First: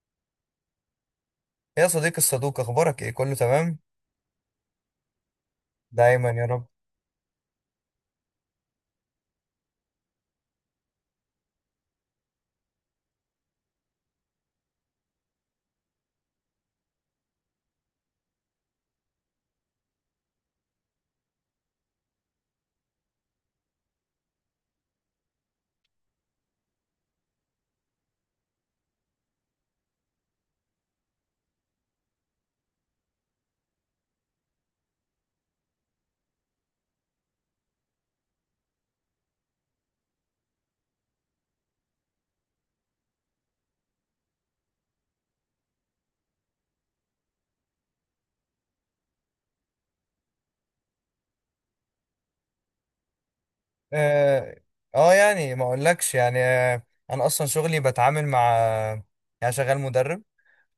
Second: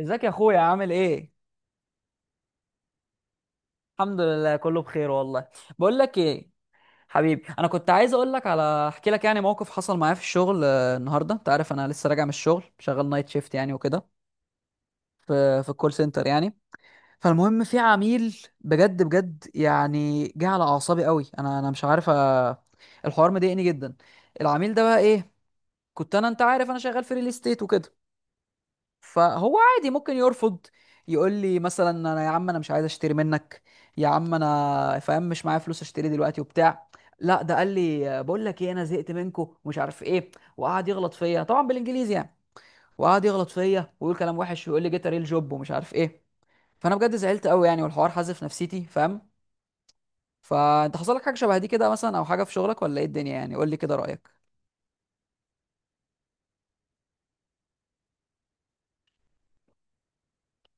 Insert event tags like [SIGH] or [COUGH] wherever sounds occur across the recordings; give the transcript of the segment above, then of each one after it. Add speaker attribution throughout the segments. Speaker 1: ازيك يا اخويا، عامل ايه؟
Speaker 2: يا صديقي الصدوق، اخبارك ايه؟ كله تمام؟
Speaker 1: الحمد لله، كله بخير والله. بقول لك
Speaker 2: دايما يا
Speaker 1: ايه؟
Speaker 2: رب.
Speaker 1: حبيبي، انا كنت عايز اقول لك على احكي لك يعني موقف حصل معايا في الشغل، النهارده انت عارف انا لسه راجع من الشغل، شغال نايت شيفت يعني وكده، في الكول سنتر يعني. فالمهم في عميل بجد بجد يعني جه على اعصابي قوي. انا مش عارف الحوار مضايقني جدا. العميل ده بقى ايه، كنت انا انت عارف انا شغال في ريل استيت وكده، فهو عادي ممكن يرفض، يقول لي مثلا يا عم انا مش عايز اشتري منك، يا عم انا فاهم مش معايا فلوس اشتري دلوقتي وبتاع. لا ده قال لي بقول لك ايه، انا زهقت منكم ومش عارف ايه، وقعد يغلط فيا طبعا بالانجليزي يعني، وقعد يغلط فيا ويقول كلام وحش ويقول لي جيت ريل جوب ومش عارف ايه. فانا بجد زعلت قوي يعني، والحوار حازف نفسيتي، فاهم؟ فانت حصل لك حاجه شبه دي كده مثلا، او حاجه في شغلك، ولا ايه الدنيا يعني؟ قول لي كده رايك.
Speaker 2: اه, ما اقولكش يعني. انا اصلا شغلي بتعامل مع، يعني شغال مدرب.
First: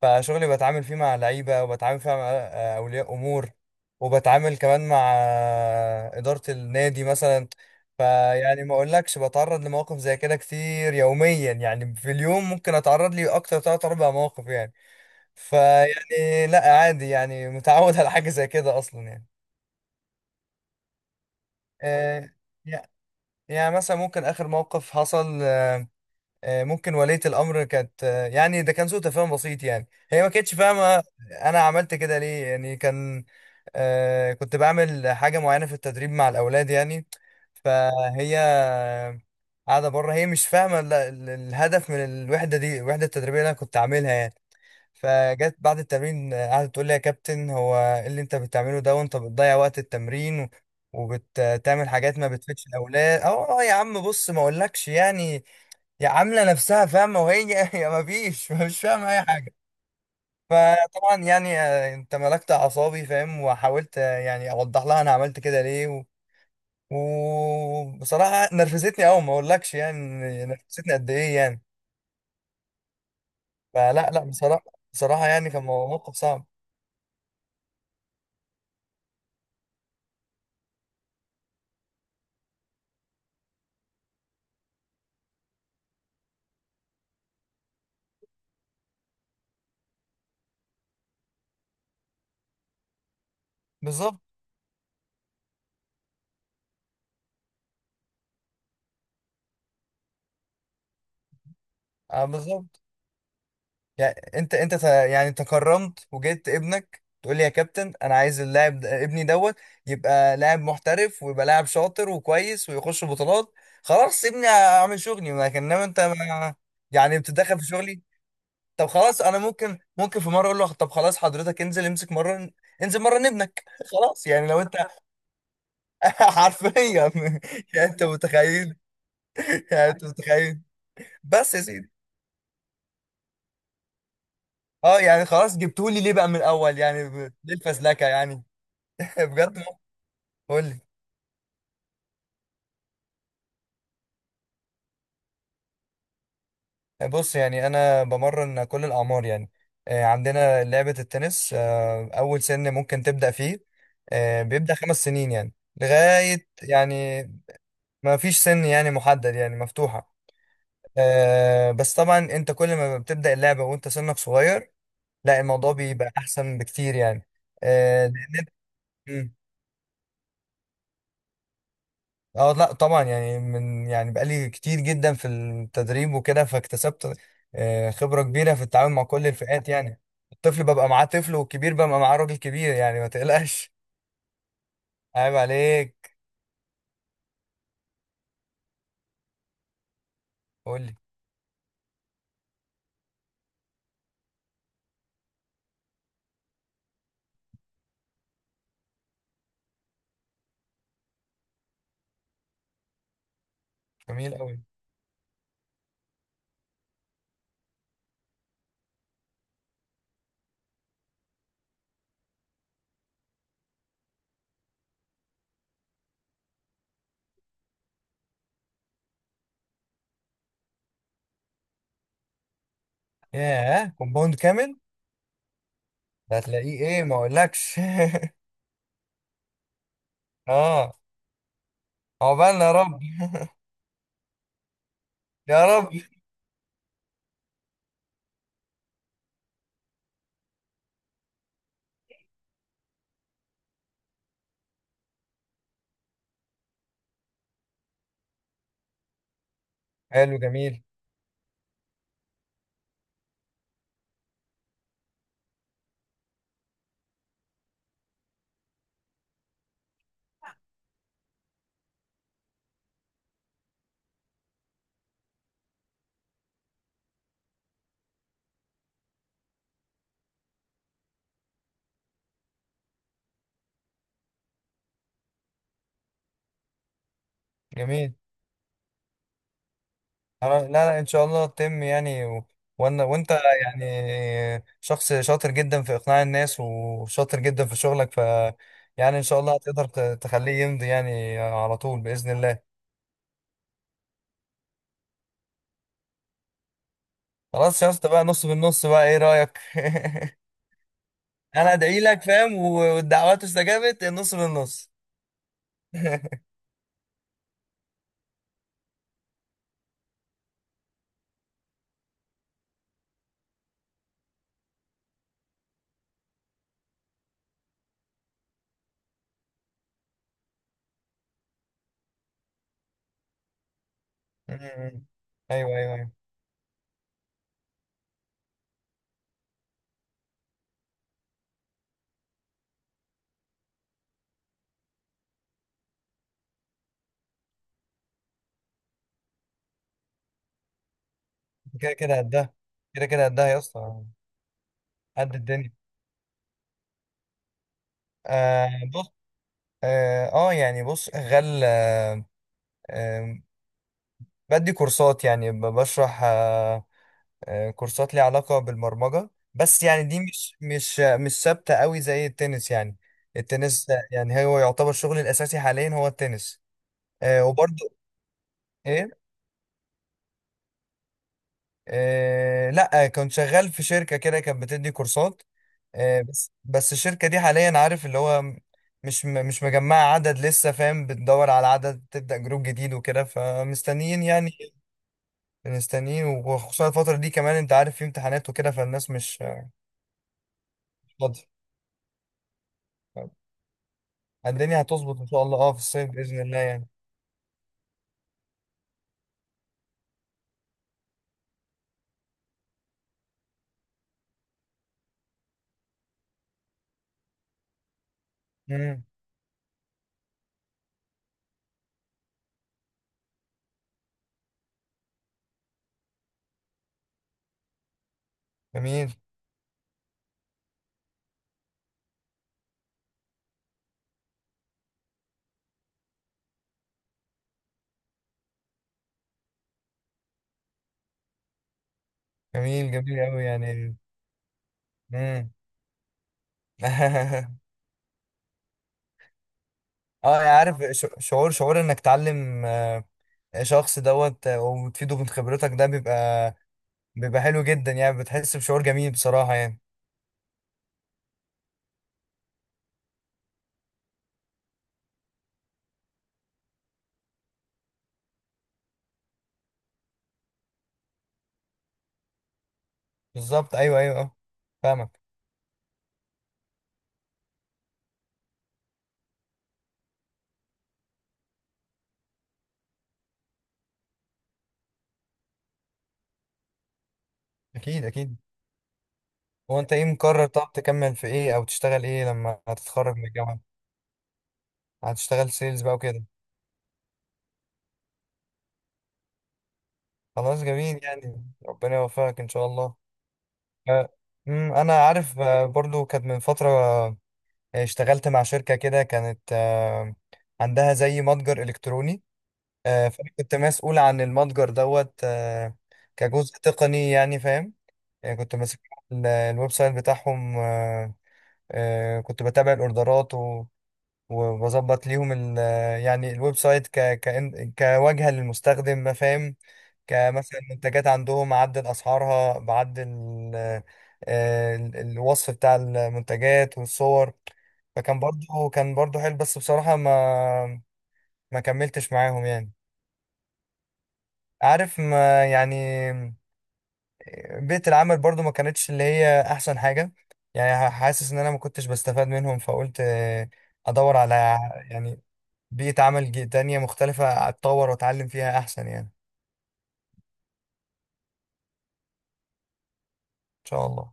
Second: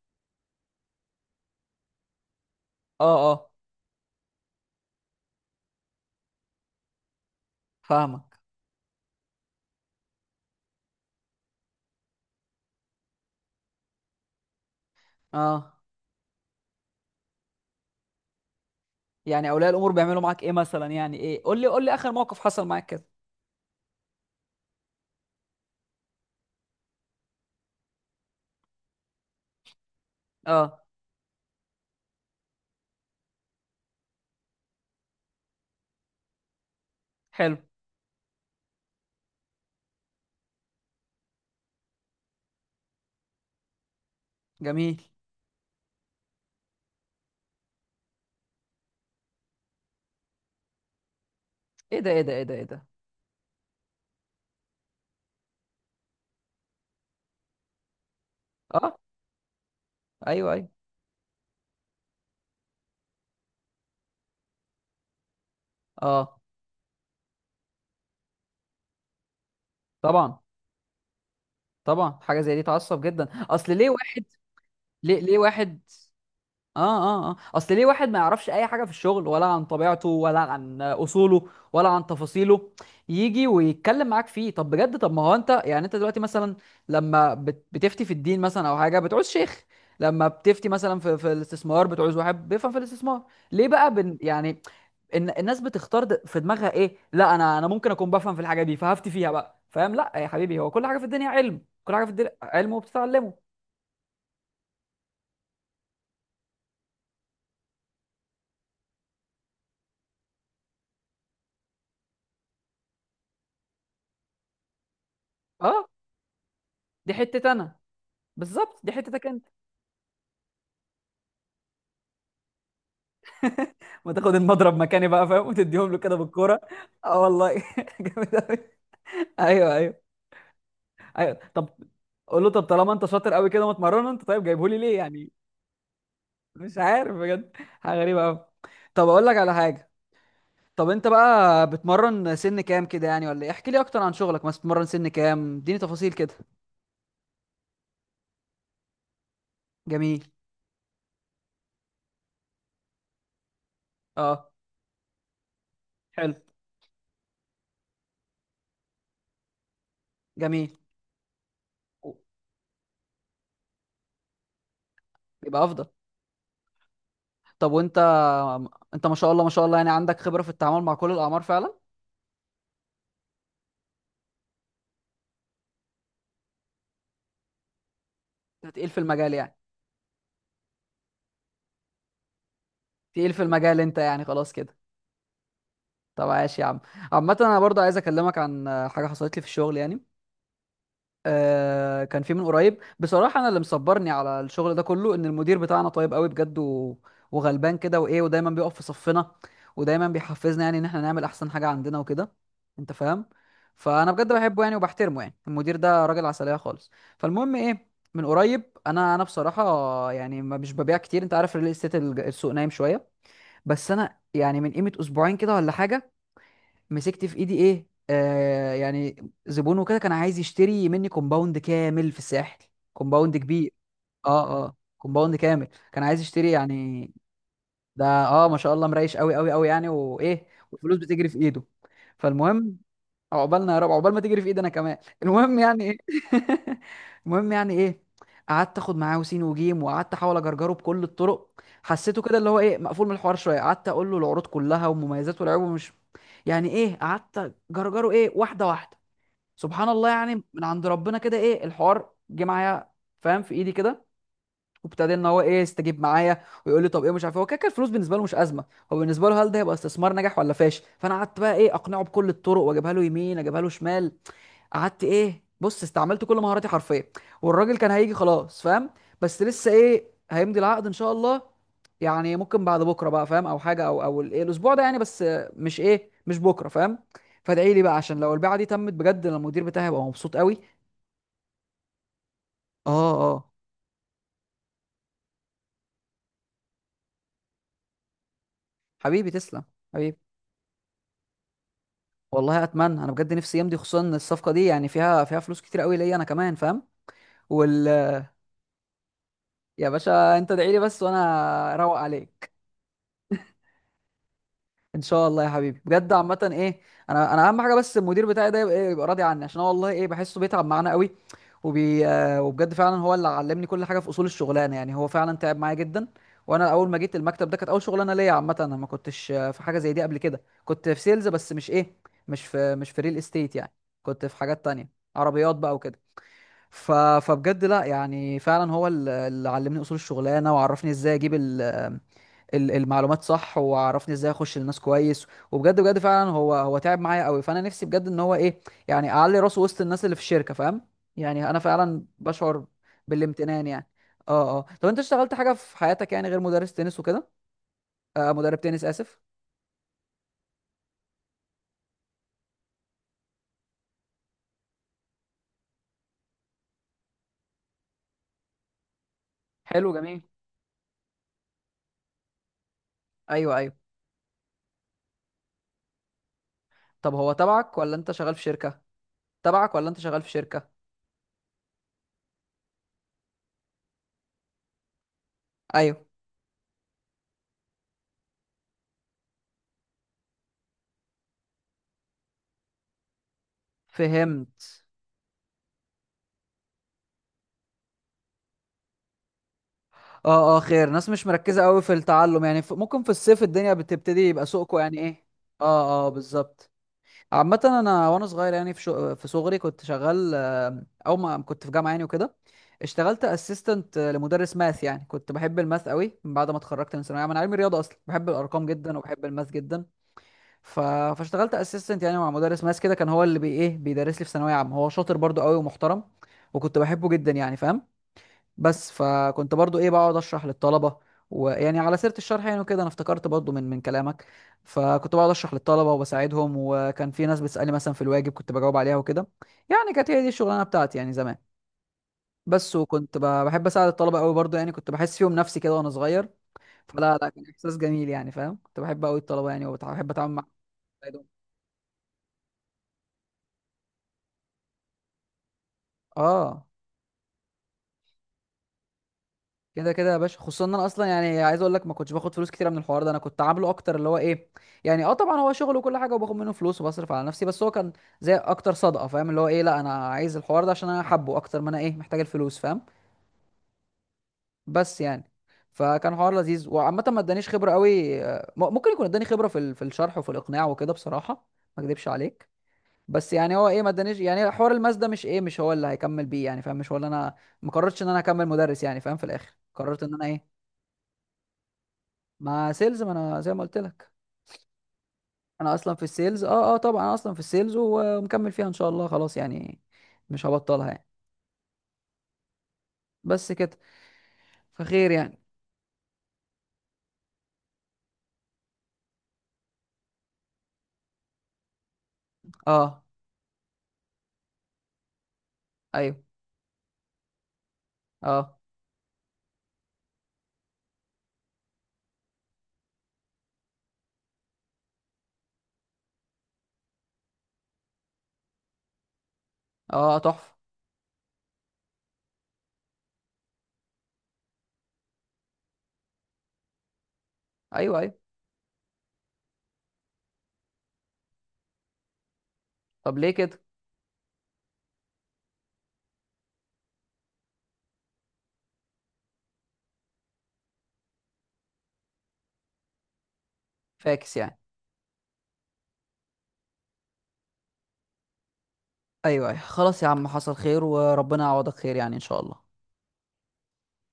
Speaker 2: فشغلي بتعامل فيه مع لعيبه، وبتعامل فيه مع اولياء
Speaker 1: اه
Speaker 2: امور،
Speaker 1: اه.
Speaker 2: وبتعامل كمان مع اداره النادي مثلا.
Speaker 1: فاهمك.
Speaker 2: فيعني ما اقولكش بتعرض لمواقف زي كده كتير يوميا، يعني في اليوم ممكن اتعرض لي اكتر تلات اربع مواقف يعني.
Speaker 1: اه.
Speaker 2: فيعني لا، عادي يعني، متعود [LAUGHS] على حاجه زي كده اصلا يعني.
Speaker 1: يعني اولياء الامور بيعملوا معاك ايه مثلا؟ يعني ايه؟ قول لي قول لي اخر
Speaker 2: آه،
Speaker 1: موقف حصل
Speaker 2: يع-
Speaker 1: معاك كده.
Speaker 2: يعني مثلا ممكن آخر موقف حصل، ممكن ولية الأمر كانت، يعني ده كان سوء تفاهم بسيط يعني. هي ما كانتش
Speaker 1: اه.
Speaker 2: فاهمة أنا عملت كده ليه يعني. كان كنت بعمل حاجة معينة في التدريب مع الأولاد يعني.
Speaker 1: حلو،
Speaker 2: فهي قاعدة بره، هي مش فاهمة الهدف من الوحدة دي، الوحدة التدريبية اللي أنا كنت عاملها يعني.
Speaker 1: جميل.
Speaker 2: فجت بعد التمرين، قعدت تقول لي يا كابتن، هو ايه اللي انت بتعمله ده؟ وانت بتضيع وقت التمرين وبتعمل
Speaker 1: ايه ده،
Speaker 2: حاجات
Speaker 1: ايه
Speaker 2: ما
Speaker 1: ده، ايه ده، ايه
Speaker 2: بتفيدش
Speaker 1: ده.
Speaker 2: الاولاد. اه، يا عم بص ما اقولكش يعني، يا عامله نفسها فاهمه وهي [LAUGHS] هي ما فيش مش
Speaker 1: اه،
Speaker 2: فاهمه اي حاجه.
Speaker 1: ايوه ايوه.
Speaker 2: فطبعا يعني انت ملكت اعصابي فاهم، وحاولت يعني اوضح لها انا عملت كده ليه و...
Speaker 1: اه.
Speaker 2: وبصراحه نرفزتني قوي ما اقولكش يعني،
Speaker 1: طبعا.
Speaker 2: نرفزتني قد ايه يعني.
Speaker 1: طبعا، حاجه زي دي تعصب جدا. اصل ليه
Speaker 2: فلا
Speaker 1: واحد،
Speaker 2: لا بصراحه،
Speaker 1: ليه
Speaker 2: بصراحه
Speaker 1: ليه
Speaker 2: يعني كان
Speaker 1: واحد،
Speaker 2: موقف صعب.
Speaker 1: اه اه اه، اصل ليه واحد ما يعرفش اي حاجه في الشغل ولا عن طبيعته ولا عن اصوله ولا عن تفاصيله، يجي ويتكلم معاك فيه؟ طب بجد، طب ما هو انت يعني، انت دلوقتي مثلا لما بتفتي في الدين مثلا او حاجه بتعوز شيخ، لما بتفتي مثلا في الاستثمار بتعوز واحد بيفهم في الاستثمار، ليه بقى
Speaker 2: بالظبط.
Speaker 1: يعني؟ ان الناس بتختار في دماغها ايه، لا انا ممكن اكون بفهم في الحاجه دي فهفتي فيها بقى، فاهم؟ لا يا حبيبي، هو كل حاجه في الدنيا علم، كل حاجه في
Speaker 2: اه
Speaker 1: الدنيا علم
Speaker 2: بالظبط.
Speaker 1: وبتتعلمه.
Speaker 2: يعني يعني تكرمت وجبت ابنك تقول لي يا كابتن، انا عايز ابني دوت يبقى لاعب محترف، ويبقى لاعب شاطر وكويس، ويخش بطولات. خلاص ابني، اعمل شغلي، لكن
Speaker 1: اه.
Speaker 2: انما انت ما،
Speaker 1: دي
Speaker 2: يعني
Speaker 1: حتة
Speaker 2: بتتدخل في
Speaker 1: انا،
Speaker 2: شغلي.
Speaker 1: بالظبط
Speaker 2: طب
Speaker 1: دي
Speaker 2: خلاص،
Speaker 1: حتتك
Speaker 2: انا
Speaker 1: انت.
Speaker 2: ممكن، ممكن في مره اقول له طب خلاص حضرتك انزل امسك مره، انزل مره ابنك [LAUGHS]
Speaker 1: ما
Speaker 2: خلاص
Speaker 1: تاخد
Speaker 2: يعني، لو
Speaker 1: المضرب
Speaker 2: انت [LAUGHS]
Speaker 1: مكاني بقى، فاهم؟ وتديهم له كده بالكوره.
Speaker 2: حرفيا
Speaker 1: اه والله [LAUGHS]
Speaker 2: يعني. انت
Speaker 1: جامد قوي.
Speaker 2: متخيل؟ [LAUGHS]
Speaker 1: ايوه
Speaker 2: يعني انت
Speaker 1: ايوه
Speaker 2: متخيل؟
Speaker 1: ايوه.
Speaker 2: بس يا
Speaker 1: طب
Speaker 2: سيدي.
Speaker 1: قول له طب طالما انت شاطر قوي كده متمرن انت، طيب جايبه لي ليه
Speaker 2: اه، يعني
Speaker 1: يعني؟
Speaker 2: خلاص جبتولي ليه بقى من
Speaker 1: مش
Speaker 2: الاول يعني؟
Speaker 1: عارف،
Speaker 2: ليه
Speaker 1: بجد حاجه
Speaker 2: الفزلكه
Speaker 1: غريبه
Speaker 2: يعني؟
Speaker 1: قوي. طب اقول لك على
Speaker 2: بجد.
Speaker 1: حاجه.
Speaker 2: قول لي.
Speaker 1: طب انت بقى بتمرن سن كام كده يعني، ولا ايه؟ احكي لي اكتر عن شغلك، مثلا بتمرن سن كام؟ اديني تفاصيل كده.
Speaker 2: بص يعني انا بمرن كل الاعمار يعني.
Speaker 1: جميل.
Speaker 2: عندنا لعبه التنس، اول سن ممكن تبدا فيه
Speaker 1: اه.
Speaker 2: بيبدا خمس سنين يعني،
Speaker 1: حلو،
Speaker 2: لغايه يعني، ما فيش سن يعني محدد، يعني مفتوحه.
Speaker 1: جميل.
Speaker 2: بس طبعا انت كل ما بتبدا اللعبه وانت سنك صغير، لا
Speaker 1: يبقى
Speaker 2: الموضوع
Speaker 1: افضل.
Speaker 2: بيبقى احسن بكتير يعني.
Speaker 1: طب
Speaker 2: آه،
Speaker 1: وانت، انت ما شاء الله ما شاء الله يعني، عندك خبره في التعامل مع كل الاعمار فعلا.
Speaker 2: اه لا طبعا يعني، من يعني بقالي كتير جدا في التدريب وكده، فاكتسبت خبرة كبيرة في
Speaker 1: انت تقيل
Speaker 2: التعامل
Speaker 1: في
Speaker 2: مع كل
Speaker 1: المجال يعني.
Speaker 2: الفئات يعني. الطفل ببقى معاه طفل، والكبير ببقى معاه راجل كبير، يعني ما
Speaker 1: تقيل في
Speaker 2: تقلقش.
Speaker 1: المجال انت يعني، خلاص كده.
Speaker 2: [LAUGHS] عيب عليك.
Speaker 1: طب عاش يا عم. عامة انا برضه عايز اكلمك عن حاجة حصلت لي في الشغل يعني.
Speaker 2: قول لي.
Speaker 1: كان في من قريب بصراحة، انا اللي مصبرني على الشغل ده كله ان المدير بتاعنا طيب قوي بجد، و... وغلبان كده، وايه، ودايما بيقف في صفنا، ودايما بيحفزنا يعني ان احنا نعمل احسن حاجة عندنا وكده، انت فاهم. فانا بجد
Speaker 2: جميل قوي.
Speaker 1: بحبه يعني وبحترمه يعني، المدير ده راجل عسلية خالص. فالمهم ايه، من قريب انا بصراحة يعني ما مش ببيع كتير، انت عارف الريل استيت السوق نايم شوية. بس انا يعني من قيمه اسبوعين كده ولا حاجه، مسكت في ايدي ايه، يعني زبون وكده، كان عايز يشتري مني كومباوند كامل في الساحل، كومباوند كبير.
Speaker 2: ياه، كومباوند
Speaker 1: اه
Speaker 2: كامل؟
Speaker 1: اه كومباوند كامل كان عايز
Speaker 2: ده
Speaker 1: يشتري
Speaker 2: هتلاقيه ايه
Speaker 1: يعني.
Speaker 2: ما اقولكش.
Speaker 1: ده اه ما شاء الله مريش قوي قوي قوي يعني، وايه
Speaker 2: [LAUGHS] اه.
Speaker 1: والفلوس بتجري في ايده.
Speaker 2: عقبالنا يا
Speaker 1: فالمهم،
Speaker 2: رب. [LAUGHS]
Speaker 1: عقبالنا يا رب، عقبال ما تجري في ايدي انا كمان. المهم
Speaker 2: يا
Speaker 1: يعني
Speaker 2: رب.
Speaker 1: ايه. [LAUGHS] المهم يعني ايه، قعدت اخد معاه وسين وجيم، وقعدت احاول اجرجره بكل الطرق. حسيته كده اللي هو ايه مقفول من الحوار شويه، قعدت اقول له العروض كلها ومميزات والعيوب ومش، يعني ايه، قعدت اجرجره ايه، واحده واحده. سبحان الله
Speaker 2: حلو.
Speaker 1: يعني من
Speaker 2: جميل.
Speaker 1: عند ربنا كده، ايه الحوار جه معايا، فاهم؟ في ايدي كده، وابتدى ان هو ايه يستجيب معايا، ويقول لي طب ايه مش عارف إيه. هو كده كده الفلوس بالنسبه له مش ازمه، هو بالنسبه له هل ده هيبقى استثمار ناجح ولا فاشل. فانا قعدت بقى ايه اقنعه بكل الطرق، واجيبها له يمين اجيبها له شمال، قعدت ايه، بص استعملت كل مهاراتي حرفيا. والراجل كان هيجي خلاص، فاهم؟ بس لسه ايه، هيمضي العقد ان شاء الله، يعني ممكن بعد بكره بقى فاهم، او حاجه، او الايه الاسبوع ده يعني، بس مش بكره، فاهم؟ فادعي لي بقى
Speaker 2: جميل.
Speaker 1: عشان لو البيعه دي تمت بجد، أنا المدير بتاعي هيبقى مبسوط قوي.
Speaker 2: لا لا ان شاء الله تتم يعني و...
Speaker 1: اه
Speaker 2: وانا وانت،
Speaker 1: اه.
Speaker 2: يعني شخص شاطر جدا في اقناع الناس، وشاطر جدا في شغلك، ف يعني ان
Speaker 1: حبيبي
Speaker 2: شاء الله
Speaker 1: تسلم،
Speaker 2: هتقدر
Speaker 1: حبيبي.
Speaker 2: تخليه يمضي يعني على طول باذن
Speaker 1: والله
Speaker 2: الله.
Speaker 1: اتمنى انا بجد نفسي يمضي، خصوصا ان الصفقه دي يعني فيها فلوس كتير قوي ليا انا كمان، فاهم،
Speaker 2: خلاص
Speaker 1: وال
Speaker 2: يا اسطى بقى، نص بالنص، بقى ايه رايك؟ [LAUGHS]
Speaker 1: يا باشا انت ادعي لي بس
Speaker 2: انا
Speaker 1: وانا اروق
Speaker 2: ادعي لك
Speaker 1: عليك.
Speaker 2: فاهم، والدعوات استجابت، النص بالنص.
Speaker 1: ان شاء الله يا حبيبي، بجد عامه
Speaker 2: [LAUGHS]
Speaker 1: ايه. انا اهم حاجه بس المدير بتاعي ده يبقى راضي عني، عشان هو والله ايه بحسه بيتعب معانا قوي، وبي آه، وبجد فعلا هو اللي علمني كل حاجه في اصول الشغلانه يعني، هو فعلا تعب معايا جدا. وانا اول ما جيت المكتب ده كانت اول شغلانه ليا، عامه انا ما كنتش في حاجه زي دي قبل كده، كنت في سيلز بس مش في ريل استيت يعني، كنت في حاجات تانية،
Speaker 2: أمم.
Speaker 1: عربيات
Speaker 2: ايوه،
Speaker 1: بقى
Speaker 2: ايوه،
Speaker 1: وكده.
Speaker 2: ايوه.
Speaker 1: ف... فبجد لا يعني فعلا هو اللي علمني اصول الشغلانه، وعرفني ازاي اجيب المعلومات صح، وعرفني ازاي اخش للناس كويس، وبجد بجد فعلا هو تعب معايا قوي. فانا نفسي بجد ان هو ايه يعني اعلي راسه وسط الناس اللي في الشركه، فاهم؟ يعني انا
Speaker 2: كده
Speaker 1: فعلا
Speaker 2: كده قدها.
Speaker 1: بشعر
Speaker 2: كده كده قدها يا
Speaker 1: بالامتنان يعني.
Speaker 2: اسطى.
Speaker 1: اه اه. طب انت اشتغلت
Speaker 2: قد
Speaker 1: حاجه
Speaker 2: الدنيا.
Speaker 1: في حياتك يعني غير مدرس تنس وكده؟ مدرب
Speaker 2: آه
Speaker 1: تنس،
Speaker 2: بص.
Speaker 1: اسف.
Speaker 2: اه، آه، يعني بص غل آه، بدي كورسات يعني بشرح، كورسات ليها علاقة بالبرمجة، بس
Speaker 1: حلو،
Speaker 2: يعني
Speaker 1: جميل.
Speaker 2: دي مش ثابتة قوي زي التنس يعني.
Speaker 1: ايوه ايوه.
Speaker 2: التنس ده يعني هو يعتبر شغلي الأساسي حاليا، هو التنس.
Speaker 1: طب هو تبعك
Speaker 2: وبرضه،
Speaker 1: ولا انت شغال في شركه؟
Speaker 2: إيه،
Speaker 1: تبعك ولا انت شغال في شركه؟
Speaker 2: لأ كنت شغال في شركة كده، كانت بتدي كورسات.
Speaker 1: ايوه.
Speaker 2: بس بس الشركة دي حاليا، عارف اللي هو مش مجمعة عدد لسه فاهم، بتدور على عدد تبدأ جروب جديد وكده، فمستنيين يعني.
Speaker 1: فهمت.
Speaker 2: مستنيين، وخصوصا الفترة دي كمان انت عارف في امتحانات وكده، فالناس
Speaker 1: اه اه، خير. ناس
Speaker 2: مش
Speaker 1: مش
Speaker 2: فاضية.
Speaker 1: مركزة قوي في التعلم يعني، ممكن في الصيف الدنيا بتبتدي يبقى سوقكم
Speaker 2: الدنيا
Speaker 1: يعني
Speaker 2: هتظبط
Speaker 1: ايه.
Speaker 2: ان شاء الله، اه في
Speaker 1: اه اه
Speaker 2: الصيف بإذن الله
Speaker 1: بالظبط.
Speaker 2: يعني.
Speaker 1: عامة انا وانا صغير يعني، في صغري كنت شغال او ما كنت في جامعة يعني وكده، اشتغلت اسيستنت لمدرس ماث يعني. كنت بحب الماث قوي من بعد ما اتخرجت من ثانوية عامة، انا علمي رياضة اصلا، بحب الارقام جدا
Speaker 2: امم.
Speaker 1: وبحب الماث جدا. ف... فاشتغلت اسيستنت يعني مع مدرس ماث كده، كان هو اللي بي ايه بيدرس لي في ثانوية عامة. هو شاطر برضو قوي ومحترم، وكنت بحبه جدا يعني، فاهم؟ بس
Speaker 2: جميل.
Speaker 1: فكنت برضو ايه بقعد اشرح للطلبه. ويعني على سيره الشرح يعني وكده، انا افتكرت برضو من كلامك، فكنت بقعد اشرح للطلبه وبساعدهم، وكان في ناس بتسالني مثلا في الواجب كنت بجاوب عليها وكده، يعني كانت هي دي الشغلانه بتاعتي يعني زمان. بس
Speaker 2: جميل.
Speaker 1: وكنت
Speaker 2: جميل قوي
Speaker 1: بحب اساعد
Speaker 2: يعني.
Speaker 1: الطلبه قوي برضو يعني، كنت بحس فيهم
Speaker 2: امم.
Speaker 1: نفسي كده وانا صغير. فلا لا، كان
Speaker 2: [LAUGHS]
Speaker 1: احساس جميل يعني، فاهم؟ كنت بحب قوي الطلبه يعني، وبحب اتعامل
Speaker 2: اه
Speaker 1: معاهم
Speaker 2: انا عارف
Speaker 1: وأساعدهم.
Speaker 2: شعور انك تعلم شخص دوت وتفيده من خبرتك، ده بيبقى،
Speaker 1: اه.
Speaker 2: بيبقى حلو جدا يعني، بتحس بشعور جميل بصراحة يعني.
Speaker 1: كده كده يا باشا، خصوصا ان انا اصلا يعني عايز اقول لك ما كنتش باخد فلوس كتير من الحوار ده، انا كنت عامله اكتر اللي هو ايه، يعني اه طبعا هو شغل وكل حاجه وباخد منه فلوس وبصرف على نفسي، بس هو كان زي اكتر صدقه، فاهم؟ اللي هو ايه لا انا عايز الحوار ده عشان انا حابه، اكتر ما انا ايه محتاج الفلوس، فاهم؟
Speaker 2: بالظبط. ايوه ايوه اه.
Speaker 1: بس
Speaker 2: فاهمك.
Speaker 1: يعني، فكان حوار لذيذ. وعامه ما ادانيش خبره قوي، ممكن يكون اداني خبره في في الشرح وفي الاقناع وكده بصراحه، ما اكدبش عليك. بس يعني هو ايه ما ادانيش يعني، حوار الماس ده مش هو اللي هيكمل بيه يعني، فاهم؟ مش هو اللي انا ما قررتش
Speaker 2: اكيد
Speaker 1: ان انا
Speaker 2: اكيد.
Speaker 1: اكمل مدرس يعني، فاهم؟ في الاخر
Speaker 2: هو انت
Speaker 1: قررت
Speaker 2: ايه
Speaker 1: ان انا
Speaker 2: مقرر؟
Speaker 1: ايه
Speaker 2: طب تكمل في ايه او تشتغل ايه لما
Speaker 1: مع سيلز، ما
Speaker 2: هتتخرج من
Speaker 1: انا زي
Speaker 2: الجامعة؟
Speaker 1: ما قلت لك،
Speaker 2: هتشتغل
Speaker 1: انا
Speaker 2: سيلز
Speaker 1: اصلا
Speaker 2: بقى
Speaker 1: في
Speaker 2: وكده.
Speaker 1: السيلز. اه اه، طبعا انا اصلا في السيلز ومكمل فيها ان شاء الله، خلاص يعني مش
Speaker 2: خلاص،
Speaker 1: هبطلها
Speaker 2: جميل
Speaker 1: يعني،
Speaker 2: يعني، ربنا يوفقك ان شاء الله.
Speaker 1: بس كده،
Speaker 2: آه، أمم، انا
Speaker 1: فخير يعني.
Speaker 2: عارف برضو كانت من فترة اشتغلت مع شركة كده، كانت عندها زي متجر الكتروني.
Speaker 1: اه.
Speaker 2: فانا كنت مسؤول عن المتجر دوت
Speaker 1: ايوه.
Speaker 2: كجزء تقني يعني فاهم. يعني كنت
Speaker 1: اه
Speaker 2: ماسك الويب سايت بتاعهم، كنت بتابع الاوردرات وبظبط ليهم يعني الويب سايت كواجهة للمستخدم فاهم.
Speaker 1: اه، تحفه.
Speaker 2: كمثلا منتجات عندهم عدل اسعارها، بعدل الوصف بتاع المنتجات والصور.
Speaker 1: ايوه ايوه.
Speaker 2: فكان برضو كان برضو حلو، بس بصراحة ما كملتش معاهم يعني.
Speaker 1: طب ليه كده؟
Speaker 2: عارف ما يعني، بيئة العمل برضو ما كانتش اللي هي أحسن حاجة، يعني حاسس إن أنا ما كنتش بستفاد منهم، فقلت أدور على،
Speaker 1: فاكس يعني.
Speaker 2: يعني بيئة تانية مختلفة أتطور وأتعلم فيها أحسن، يعني إن
Speaker 1: ايوه ايوه، خلاص يا عم، حصل خير وربنا يعوضك خير يعني ان شاء الله.
Speaker 2: شاء الله